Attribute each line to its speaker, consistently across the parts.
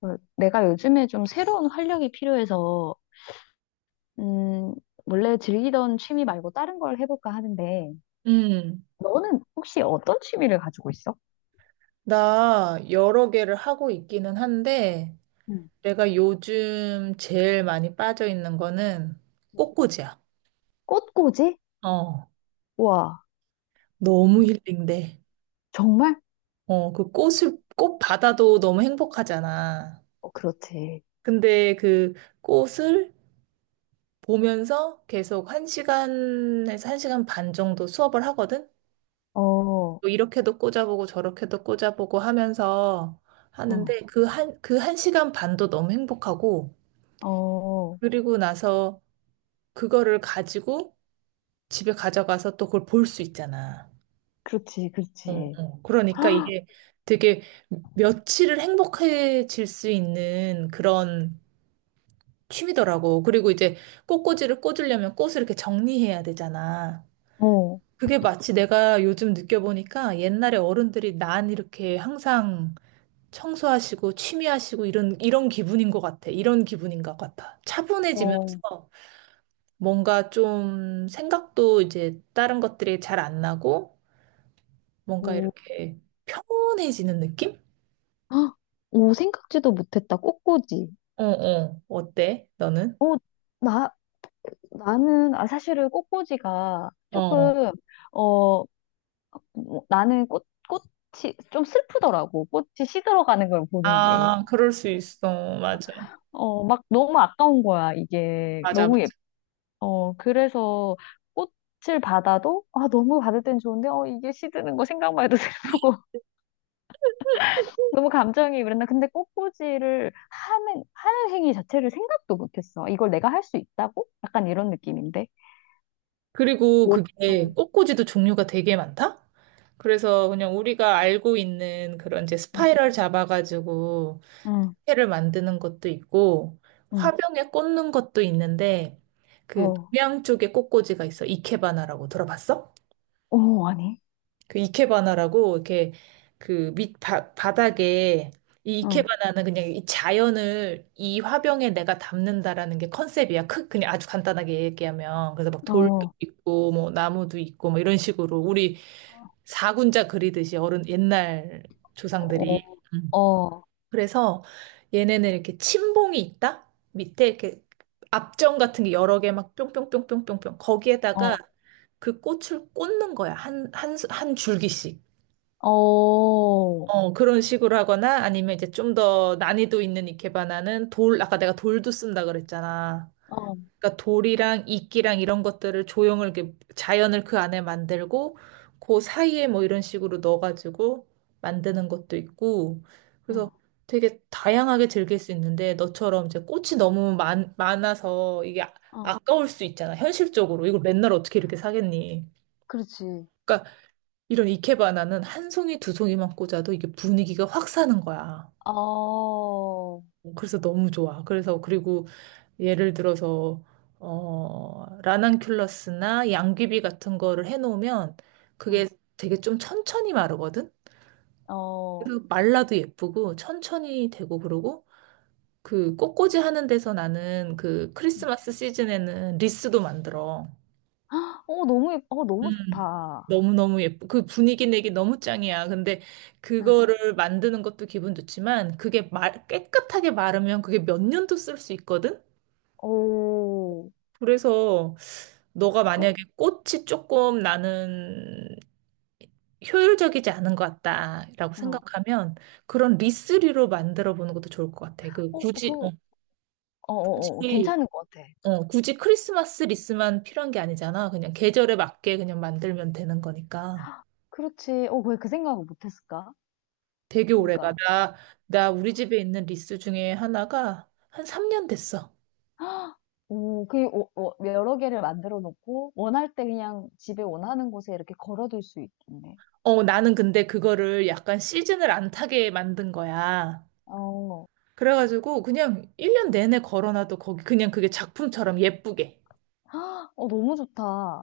Speaker 1: 어, 내가 요즘에 좀 새로운 활력이 필요해서, 음, 원래 즐기던 취미 말고 다른 걸 해볼까 하는데,
Speaker 2: 음,
Speaker 1: 너는 혹시 어떤 취미를 가지고 있어?
Speaker 2: 나 여러 개를 하고 있기는 한데,
Speaker 1: 응.
Speaker 2: 내가 요즘 제일 많이 빠져 있는 거는 꽃꽂이야.
Speaker 1: 꽃꽂이?
Speaker 2: 어,
Speaker 1: 와,
Speaker 2: 너무 힐링돼.
Speaker 1: 정말?
Speaker 2: 어, 그 꽃 받아도 너무 행복하잖아.
Speaker 1: 어, 그렇지.
Speaker 2: 근데 그 꽃을 보면서 계속 한시간에서한시간반 정도 수업을 하거든?
Speaker 1: 어, 어,
Speaker 2: 또 이렇게도 꽂아보고 저렇게도 꽂아보고 하면서 하는데 그 한시간 반도 너무 행복하고,
Speaker 1: 어,
Speaker 2: 그리고 나서 그거를 가지고 집에 가져가서 또 그걸 볼 수 있잖아.
Speaker 1: 그렇지,
Speaker 2: 어,
Speaker 1: 그렇지.
Speaker 2: 어. 그러니까
Speaker 1: 헉,
Speaker 2: 이게 되게 며칠을 행복해질 수 있는 그런 취미더라고. 그리고 이제 꽃꽂이를 꽂으려면 꽃을 이렇게 정리해야 되잖아.
Speaker 1: 어,
Speaker 2: 그게 마치 내가 요즘 느껴보니까 옛날에 어른들이 난 이렇게 항상 청소하시고 취미하시고 이런 기분인 것 같아. 이런 기분인 것 같아.
Speaker 1: 어,
Speaker 2: 차분해지면서 뭔가 좀 생각도 이제 다른 것들이 잘 안 나고 뭔가
Speaker 1: 음,
Speaker 2: 이렇게 평온해지는 느낌?
Speaker 1: 헉, 오, 생각지도 못했다. 꽃꽂이.
Speaker 2: 어, 어. 어때? 너는?
Speaker 1: 어, 나, 나는, 아, 사실은 꽃꽂이가
Speaker 2: 어.
Speaker 1: 조금, 어, 뭐, 나는 꽃이 좀 슬프더라고. 꽃이 시들어가는 걸 보는 게.
Speaker 2: 아, 그럴 수 있어. 맞아.
Speaker 1: 어, 막 너무 아까운 거야, 이게.
Speaker 2: 맞아,
Speaker 1: 너무 예,
Speaker 2: 맞아.
Speaker 1: 어, 그래서 꽃을 받아도, 아, 너무 받을 땐 좋은데, 어, 이게 시드는 거 생각만 해도 슬프고. 너무 감정이 그랬나. 근데 하는 행위 자체를 생각도 못했어. 이걸 내가 할 수 있다고? 약간 이런 느낌인데.
Speaker 2: 그리고
Speaker 1: 옷,
Speaker 2: 그게
Speaker 1: 응,
Speaker 2: 꽃꽂이도 종류가 되게 많다? 그래서 그냥 우리가 알고 있는 그런 이제
Speaker 1: 응,
Speaker 2: 스파이럴 잡아가지고
Speaker 1: 응,
Speaker 2: 회를 만드는 것도 있고
Speaker 1: 응.
Speaker 2: 화병에 꽂는 것도 있는데 그
Speaker 1: 어,
Speaker 2: 동양 쪽에 꽃꽂이가 있어. 이케바나라고 들어봤어?
Speaker 1: 아니.
Speaker 2: 그 이케바나라고 이렇게 그 밑 바닥에 이
Speaker 1: 응,
Speaker 2: 이케바나는 그냥 이 자연을 이 화병에 내가 담는다라는 게 컨셉이야. 크 그냥 아주 간단하게 얘기하면 그래서 막 돌도
Speaker 1: 어,
Speaker 2: 있고 뭐 나무도 있고 뭐 이런 식으로 우리 사군자 그리듯이 어른 옛날
Speaker 1: 어,
Speaker 2: 조상들이 음.
Speaker 1: 어,
Speaker 2: 그래서 얘네는 이렇게 침봉이 있다 밑에 이렇게 압정 같은 게 여러 개 막 뿅뿅뿅뿅뿅뿅 거기에다가
Speaker 1: 어.
Speaker 2: 그 꽃을 꽂는 거야 한 한 줄기씩.
Speaker 1: 어, 어,
Speaker 2: 어, 그런 식으로 하거나 아니면 이제 좀 더 난이도 있는 이케바나는 돌, 아까 내가 돌도 쓴다 그랬잖아. 그러니까 돌이랑 이끼랑 이런 것들을 조형을 이렇게 자연을 그 안에 만들고 그 사이에 뭐 이런 식으로 넣어가지고 만드는 것도 있고 그래서
Speaker 1: 어,
Speaker 2: 되게 다양하게 즐길 수 있는데 너처럼 이제 꽃이 너무 많아서 이게
Speaker 1: 어,
Speaker 2: 아까울 수 있잖아. 현실적으로 이걸 맨날 어떻게 이렇게 사겠니?
Speaker 1: 그렇지.
Speaker 2: 그러니까 이런 이케바나는 한 송이 두 송이만 꽂아도 이게 분위기가 확 사는 거야.
Speaker 1: 어, 어,
Speaker 2: 어, 그래서 너무 좋아. 그래서 그리고 예를 들어서 라난큘러스나 양귀비 같은 거를 해놓으면 그게 되게 좀 천천히 마르거든.
Speaker 1: 어,
Speaker 2: 그리고 말라도 예쁘고 천천히 되고 그러고 그 꽃꽂이 하는 데서 나는 그 크리스마스 시즌에는 리스도 만들어.
Speaker 1: 어, 너무, 예- 어, 너무
Speaker 2: 음.
Speaker 1: 좋다.
Speaker 2: 너무너무 예쁘. 그 분위기 내기 너무 짱이야. 근데
Speaker 1: 응,
Speaker 2: 그거를 만드는 것도 기분 좋지만 그게 말, 깨끗하게 마르면 그게 몇 년도 쓸 수 있거든?
Speaker 1: 오,
Speaker 2: 그래서 너가 만약에
Speaker 1: 어,
Speaker 2: 꽃이 조금 나는 효율적이지 않은 것 같다라고
Speaker 1: 응.
Speaker 2: 생각하면 그런 리스리로 만들어 보는 것도 좋을 것 같아.
Speaker 1: 어, 그, 어, 괜
Speaker 2: 굳이
Speaker 1: 찮은 것 같아.
Speaker 2: 굳이 크리스마스 리스만 필요한 게 아니잖아. 그냥 계절에 맞게 그냥 만들면 되는 거니까.
Speaker 1: 그렇지. 어, 왜 그 생각을 못 했을까?
Speaker 2: 되게 오래가.
Speaker 1: 그러니까.
Speaker 2: 나 우리 집에 있는 리스 중에 하나가 한 3년 됐어.
Speaker 1: 오, 어, 여러 개를 만들어 놓고, 원할 때 그냥 집에 원하는 곳에 이렇게 걸어둘 수 있겠네.
Speaker 2: 어, 나는 근데 그거를 약간 시즌을 안 타게 만든 거야.
Speaker 1: 어,
Speaker 2: 그래가지고 그냥 1년 내내 걸어놔도 거기 그냥 그게 작품처럼 예쁘게.
Speaker 1: 헉, 어, 너무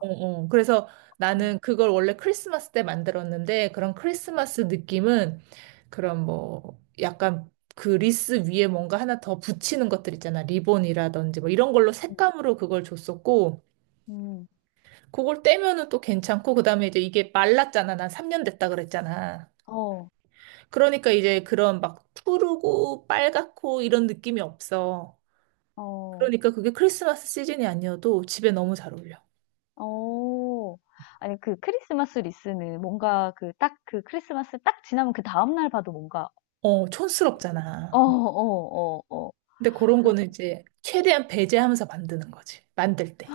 Speaker 2: 어, 어. 그래서
Speaker 1: 어.
Speaker 2: 나는 그걸 원래 크리스마스 때 만들었는데 그런 크리스마스 느낌은 그런 뭐 약간 그 리스 위에 뭔가 하나 더 붙이는 것들 있잖아. 리본이라든지 뭐 이런 걸로
Speaker 1: 음,
Speaker 2: 색감으로 그걸 줬었고
Speaker 1: 음,
Speaker 2: 그걸 떼면은 또 괜찮고 그다음에 이제 이게 말랐잖아. 난 3년 됐다 그랬잖아.
Speaker 1: 어,
Speaker 2: 그러니까 이제 그런 막 푸르고 빨갛고 이런 느낌이 없어.
Speaker 1: 어.
Speaker 2: 그러니까 그게 크리스마스 시즌이 아니어도 집에 너무 잘 어울려.
Speaker 1: 어. 아니, 그 크리스마스 리스는 뭔가 그 딱 그 크리스마스 딱 지나면 그다음 날 봐도 뭔가
Speaker 2: 어, 촌스럽잖아.
Speaker 1: 어.
Speaker 2: 근데 그런
Speaker 1: 그런
Speaker 2: 거는 이제 최대한 배제하면서 만드는 거지. 만들 때.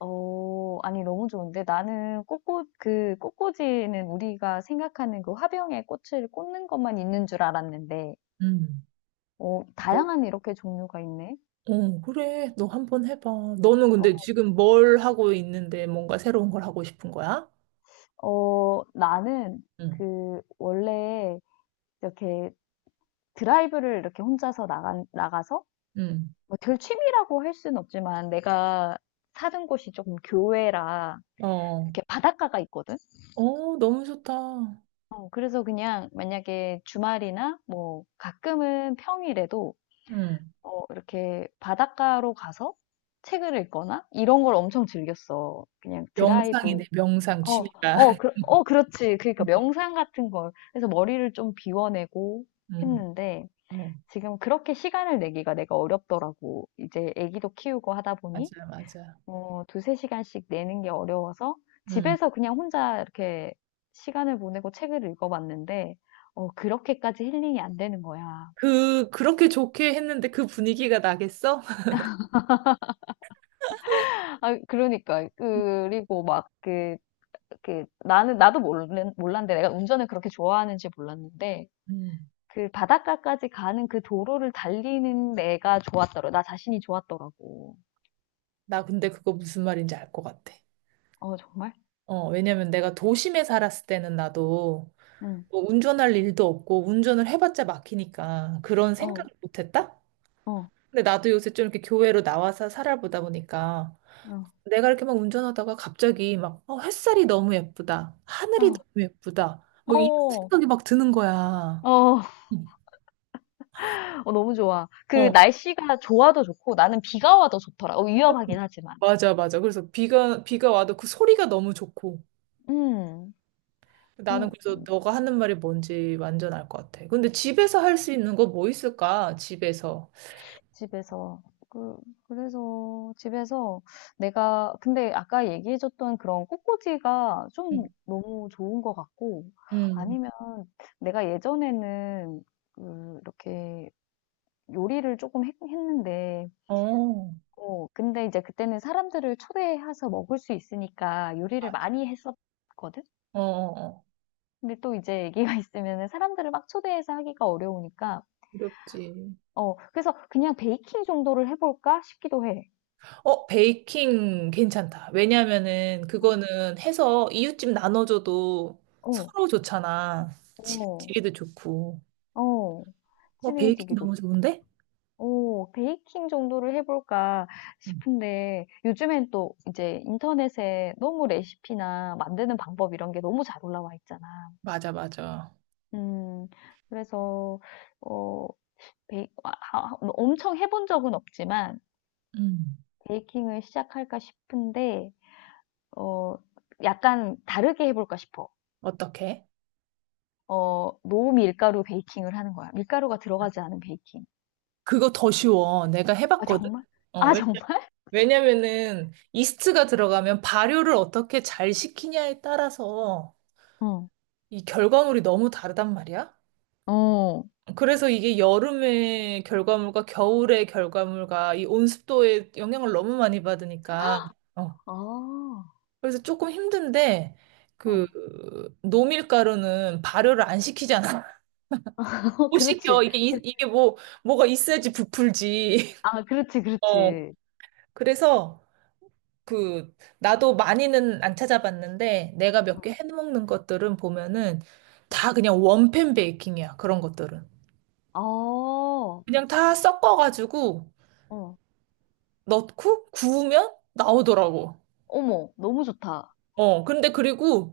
Speaker 1: 어 아니 너무 좋은데 나는 꽃꽂 그 꽃꽂이는 우리가 생각하는 그 화병에 꽃을 꽂는 것만 있는 줄 알았는데
Speaker 2: 음.
Speaker 1: 어
Speaker 2: 너,
Speaker 1: 다양한 이렇게 종류가 있네.
Speaker 2: 어, 그래. 너 한번 해봐. 너는 근데
Speaker 1: 어
Speaker 2: 지금 뭘 하고 있는데 뭔가 새로운 걸 하고 싶은 거야?
Speaker 1: 어 나는
Speaker 2: 응.
Speaker 1: 원래 이렇게 드라이브를 이렇게 혼자서 나간 나가서
Speaker 2: 응.
Speaker 1: 뭐 들취미라고 할 수는 없지만 내가 사는 곳이 조금 교외라
Speaker 2: 어.
Speaker 1: 이렇게 바닷가가 있거든.
Speaker 2: 어, 너무 좋다.
Speaker 1: 어, 그래서 그냥 만약에 주말이나 뭐 가끔은 평일에도
Speaker 2: 응.
Speaker 1: 어, 이렇게 바닷가로 가서 책을 읽거나 이런 걸 엄청 즐겼어. 그냥 드라이브.
Speaker 2: 명상이네, 명상
Speaker 1: 어,
Speaker 2: 취미가.
Speaker 1: 어, 그렇지. 그러니까 명상 같은 걸. 그래서 머리를 좀 비워내고
Speaker 2: 응.
Speaker 1: 했는데
Speaker 2: 어,
Speaker 1: 지금 그렇게 시간을 내기가 내가 어렵더라고. 이제 애기도 키우고 하다 보니.
Speaker 2: 맞아, 맞아.
Speaker 1: 어, 두세 시간씩 내는 게 어려워서
Speaker 2: 응.
Speaker 1: 집에서 그냥 혼자 이렇게 시간을 보내고 책을 읽어봤는데, 어, 그렇게까지 힐링이 안 되는 거야.
Speaker 2: 그렇게 좋게 했는데 그 분위기가 나겠어?
Speaker 1: 아, 그러니까. 그리고 막 나는, 몰랐는데 내가 운전을 그렇게 좋아하는지 몰랐는데,
Speaker 2: 음.
Speaker 1: 그 바닷가까지 가는 그 도로를 달리는 내가 좋았더라. 고 나 자신이 좋았더라고.
Speaker 2: 나 근데 그거 무슨 말인지 알 것 같아.
Speaker 1: 어, 정말?
Speaker 2: 어, 왜냐면 내가 도심에 살았을 때는 나도
Speaker 1: 응.
Speaker 2: 뭐 운전할 일도 없고 운전을 해봤자 막히니까 그런
Speaker 1: 어,
Speaker 2: 생각을 못 했다?
Speaker 1: 어,
Speaker 2: 근데 나도 요새 좀 이렇게 교외로 나와서 살아보다 보니까
Speaker 1: 어,
Speaker 2: 내가 이렇게 막 운전하다가 갑자기 막 어, 햇살이 너무 예쁘다. 하늘이
Speaker 1: 어,
Speaker 2: 너무 예쁘다. 뭐 이런
Speaker 1: 어,
Speaker 2: 생각이 막 드는 거야.
Speaker 1: 어.
Speaker 2: 응.
Speaker 1: 어, 너무 좋아. 그
Speaker 2: 어,
Speaker 1: 날씨가 좋아도 좋고 나는 비가 와도 좋더라. 어, 위험하긴 하지만.
Speaker 2: 맞아, 맞아. 그래서 비가 와도 그 소리가 너무 좋고.
Speaker 1: 음, 음,
Speaker 2: 나는 그래서 너가 하는 말이 뭔지 완전 알 것 같아. 근데 집에서 할 수 있는 거 뭐 있을까? 집에서.
Speaker 1: 집에서. 그, 그래서 집에서 내가, 근데 아까 얘기해줬던 그런 꽃꽂이가 좀
Speaker 2: 음,
Speaker 1: 너무 좋은 것 같고,
Speaker 2: 음.
Speaker 1: 아니면 내가 예전에는 그, 이렇게 요리를 조금 했, 는데
Speaker 2: 어,
Speaker 1: 어, 근데 이제 그때는 사람들을 초대해서 먹을 수 있으니까 요리를
Speaker 2: 맞아.
Speaker 1: 많이 했었거든?
Speaker 2: 어, 어, 어.
Speaker 1: 근데 또 이제 애기가 있으면 사람들을 막 초대해서 하기가 어려우니까,
Speaker 2: 어렵지.
Speaker 1: 어, 그래서 그냥 베이킹 정도를 해볼까 싶기도 해.
Speaker 2: 어, 베이킹 괜찮다. 왜냐면은
Speaker 1: 어.
Speaker 2: 그거는 해서 이웃집 나눠줘도
Speaker 1: 어,
Speaker 2: 서로 좋잖아.
Speaker 1: 어,
Speaker 2: 집에도 좋고.
Speaker 1: 어,
Speaker 2: 어, 베이킹
Speaker 1: 친해지기도
Speaker 2: 너무 좋은데?
Speaker 1: 좋고, 어, 베이킹 정도를 해볼까
Speaker 2: 음.
Speaker 1: 싶은데, 요즘엔 또 이제 인터넷에 너무 레시피나 만드는 방법 이런 게 너무 잘 올라와 있잖아.
Speaker 2: 맞아, 맞아.
Speaker 1: 음, 그래서, 어, 베이, 아, 아, 엄청 해본 적은 없지만,
Speaker 2: 음.
Speaker 1: 베이킹을 시작할까 싶은데, 어, 약간 다르게 해볼까 싶어.
Speaker 2: 어떻게?
Speaker 1: 어, 노밀가루 베이킹을 하는 거야. 밀가루가 들어가지 않은 베이킹.
Speaker 2: 그거 더 쉬워. 내가
Speaker 1: 아,
Speaker 2: 해봤거든?
Speaker 1: 정말?
Speaker 2: 어,
Speaker 1: 아,
Speaker 2: 왜?
Speaker 1: 정말?
Speaker 2: 왜냐면은 이스트가 들어가면 발효를 어떻게 잘 시키냐에 따라서
Speaker 1: 어.
Speaker 2: 이 결과물이 너무 다르단 말이야.
Speaker 1: 어.
Speaker 2: 그래서 이게 여름의 결과물과 겨울의 결과물과 이 온습도에 영향을 너무 많이 받으니까 어.
Speaker 1: 아
Speaker 2: 그래서 조금 힘든데 그
Speaker 1: 어.
Speaker 2: 노밀가루는 발효를 안 시키잖아.
Speaker 1: 어,
Speaker 2: 못
Speaker 1: 그렇지.
Speaker 2: 시켜. 이게 이,
Speaker 1: 그-
Speaker 2: 이게 뭐가 있어야지 부풀지.
Speaker 1: 아, 그렇지,
Speaker 2: 어.
Speaker 1: 그렇지.
Speaker 2: 그래서 그 나도 많이는 안 찾아봤는데 내가 몇
Speaker 1: 어,
Speaker 2: 개 해먹는 것들은 보면은
Speaker 1: 응.
Speaker 2: 다 그냥 원팬 베이킹이야. 그런 것들은.
Speaker 1: 어.
Speaker 2: 그냥 다 섞어가지고
Speaker 1: 어.
Speaker 2: 넣고 구우면 나오더라고.
Speaker 1: 어머, 너무 좋다.
Speaker 2: 어, 근데 그리고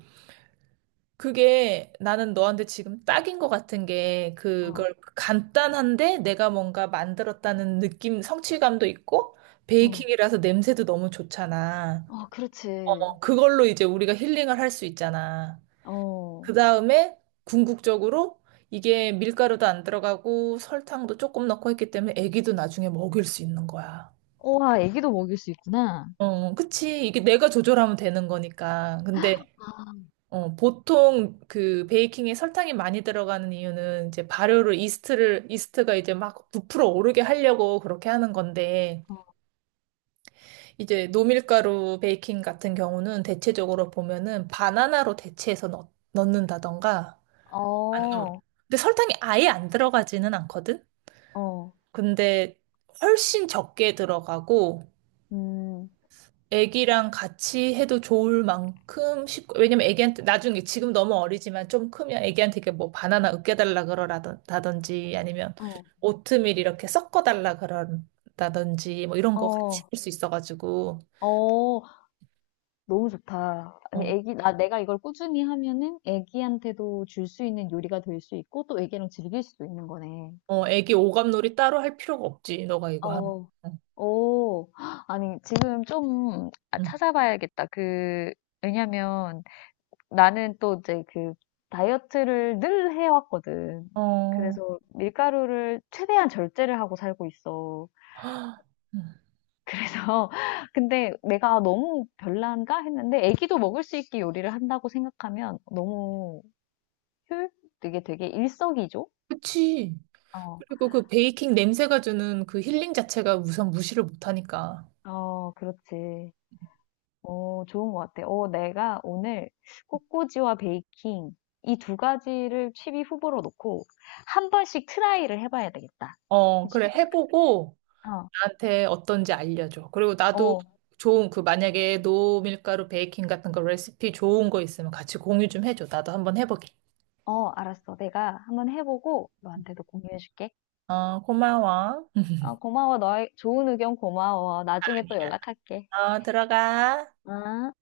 Speaker 2: 그게 나는 너한테 지금 딱인 것 같은 게
Speaker 1: 어.
Speaker 2: 그걸 간단한데 내가 뭔가 만들었다는 느낌, 성취감도 있고
Speaker 1: 어.
Speaker 2: 베이킹이라서 냄새도 너무 좋잖아.
Speaker 1: 어, 그렇지.
Speaker 2: 어, 그걸로 이제 우리가 힐링을 할 수 있잖아.
Speaker 1: 어,
Speaker 2: 그 다음에 궁극적으로 이게 밀가루도 안 들어가고 설탕도 조금 넣고 했기 때문에 애기도 나중에 먹일 수 있는 거야.
Speaker 1: 우와, 애기도 먹일 수 있구나.
Speaker 2: 어, 그치. 이게 내가 조절하면 되는 거니까. 근데
Speaker 1: 아,
Speaker 2: 어, 보통 그 베이킹에 설탕이 많이 들어가는 이유는 이제 발효를 이스트를 이스트가 이제 막 부풀어 오르게 하려고 그렇게 하는 건데 이제 노밀가루 베이킹 같은 경우는 대체적으로 보면은 바나나로 대체해서 넣는다던가
Speaker 1: 어,
Speaker 2: 아니, 어.
Speaker 1: 어,
Speaker 2: 근데 설탕이 아예 안 들어가지는 않거든?
Speaker 1: 어,
Speaker 2: 근데 훨씬 적게 들어가고,
Speaker 1: 음,
Speaker 2: 애기랑 같이 해도 좋을 만큼 쉽고, 왜냐면 애기한테, 나중에 지금 너무 어리지만 좀 크면 애기한테 이렇게 뭐 바나나 으깨달라 그러라든지, 아니면
Speaker 1: 어.
Speaker 2: 오트밀 이렇게 섞어달라 그런다든지, 뭐 이런 거 같이
Speaker 1: 어,
Speaker 2: 할 수 있어가지고,
Speaker 1: 어. 너무 좋다. 아니,
Speaker 2: 어,
Speaker 1: 애기, 나, 내가 이걸 꾸준히 하면은 애기한테도 줄 수 있는 요리가 될 수 있고 또 애기랑 즐길 수도 있는 거네.
Speaker 2: 어, 애기 오감놀이 따로 할 필요가 없지, 너가 이거 하면.
Speaker 1: 어,
Speaker 2: 응.
Speaker 1: 오, 아니, 지금 좀 아,
Speaker 2: 응.
Speaker 1: 찾아봐야겠다. 그, 왜냐면 나는 또 이제 그 다이어트를 늘 해왔거든.
Speaker 2: 어,
Speaker 1: 그래서 밀가루를 최대한 절제를 하고 살고 있어.
Speaker 2: 헉, 응.
Speaker 1: 그래서, 근데 내가 너무 별난가 했는데 애기도 먹을 수 있게 요리를 한다고 생각하면 너무 효율 게 되게 일석이조?
Speaker 2: 그치.
Speaker 1: 어,
Speaker 2: 그리고 그 베이킹 냄새가 주는 그 힐링 자체가 우선 무시를 못하니까.
Speaker 1: 어, 그렇지. 어, 좋은 것 같아. 어, 내가 오늘 꽃꽂이와 베이킹 이 두 가지를 취0위 후보로 놓고 한 번씩 트라이를 해봐야 되겠다.
Speaker 2: 어, 그래,
Speaker 1: 시도를.
Speaker 2: 해보고
Speaker 1: 어,
Speaker 2: 나한테 어떤지 알려줘. 그리고 나도
Speaker 1: 어,
Speaker 2: 좋은 그 만약에 노밀가루 베이킹 같은 거 레시피 좋은 거 있으면 같이 공유 좀 해줘. 나도 한번 해보게.
Speaker 1: 어, 알았어. 내가 한번 해보고 너한테도 공유해줄게.
Speaker 2: 어, 고마워.
Speaker 1: 어, 고마워. 너의 좋은 의견 고마워. 나중에 또 연락할게.
Speaker 2: 어, 들어가.
Speaker 1: 아.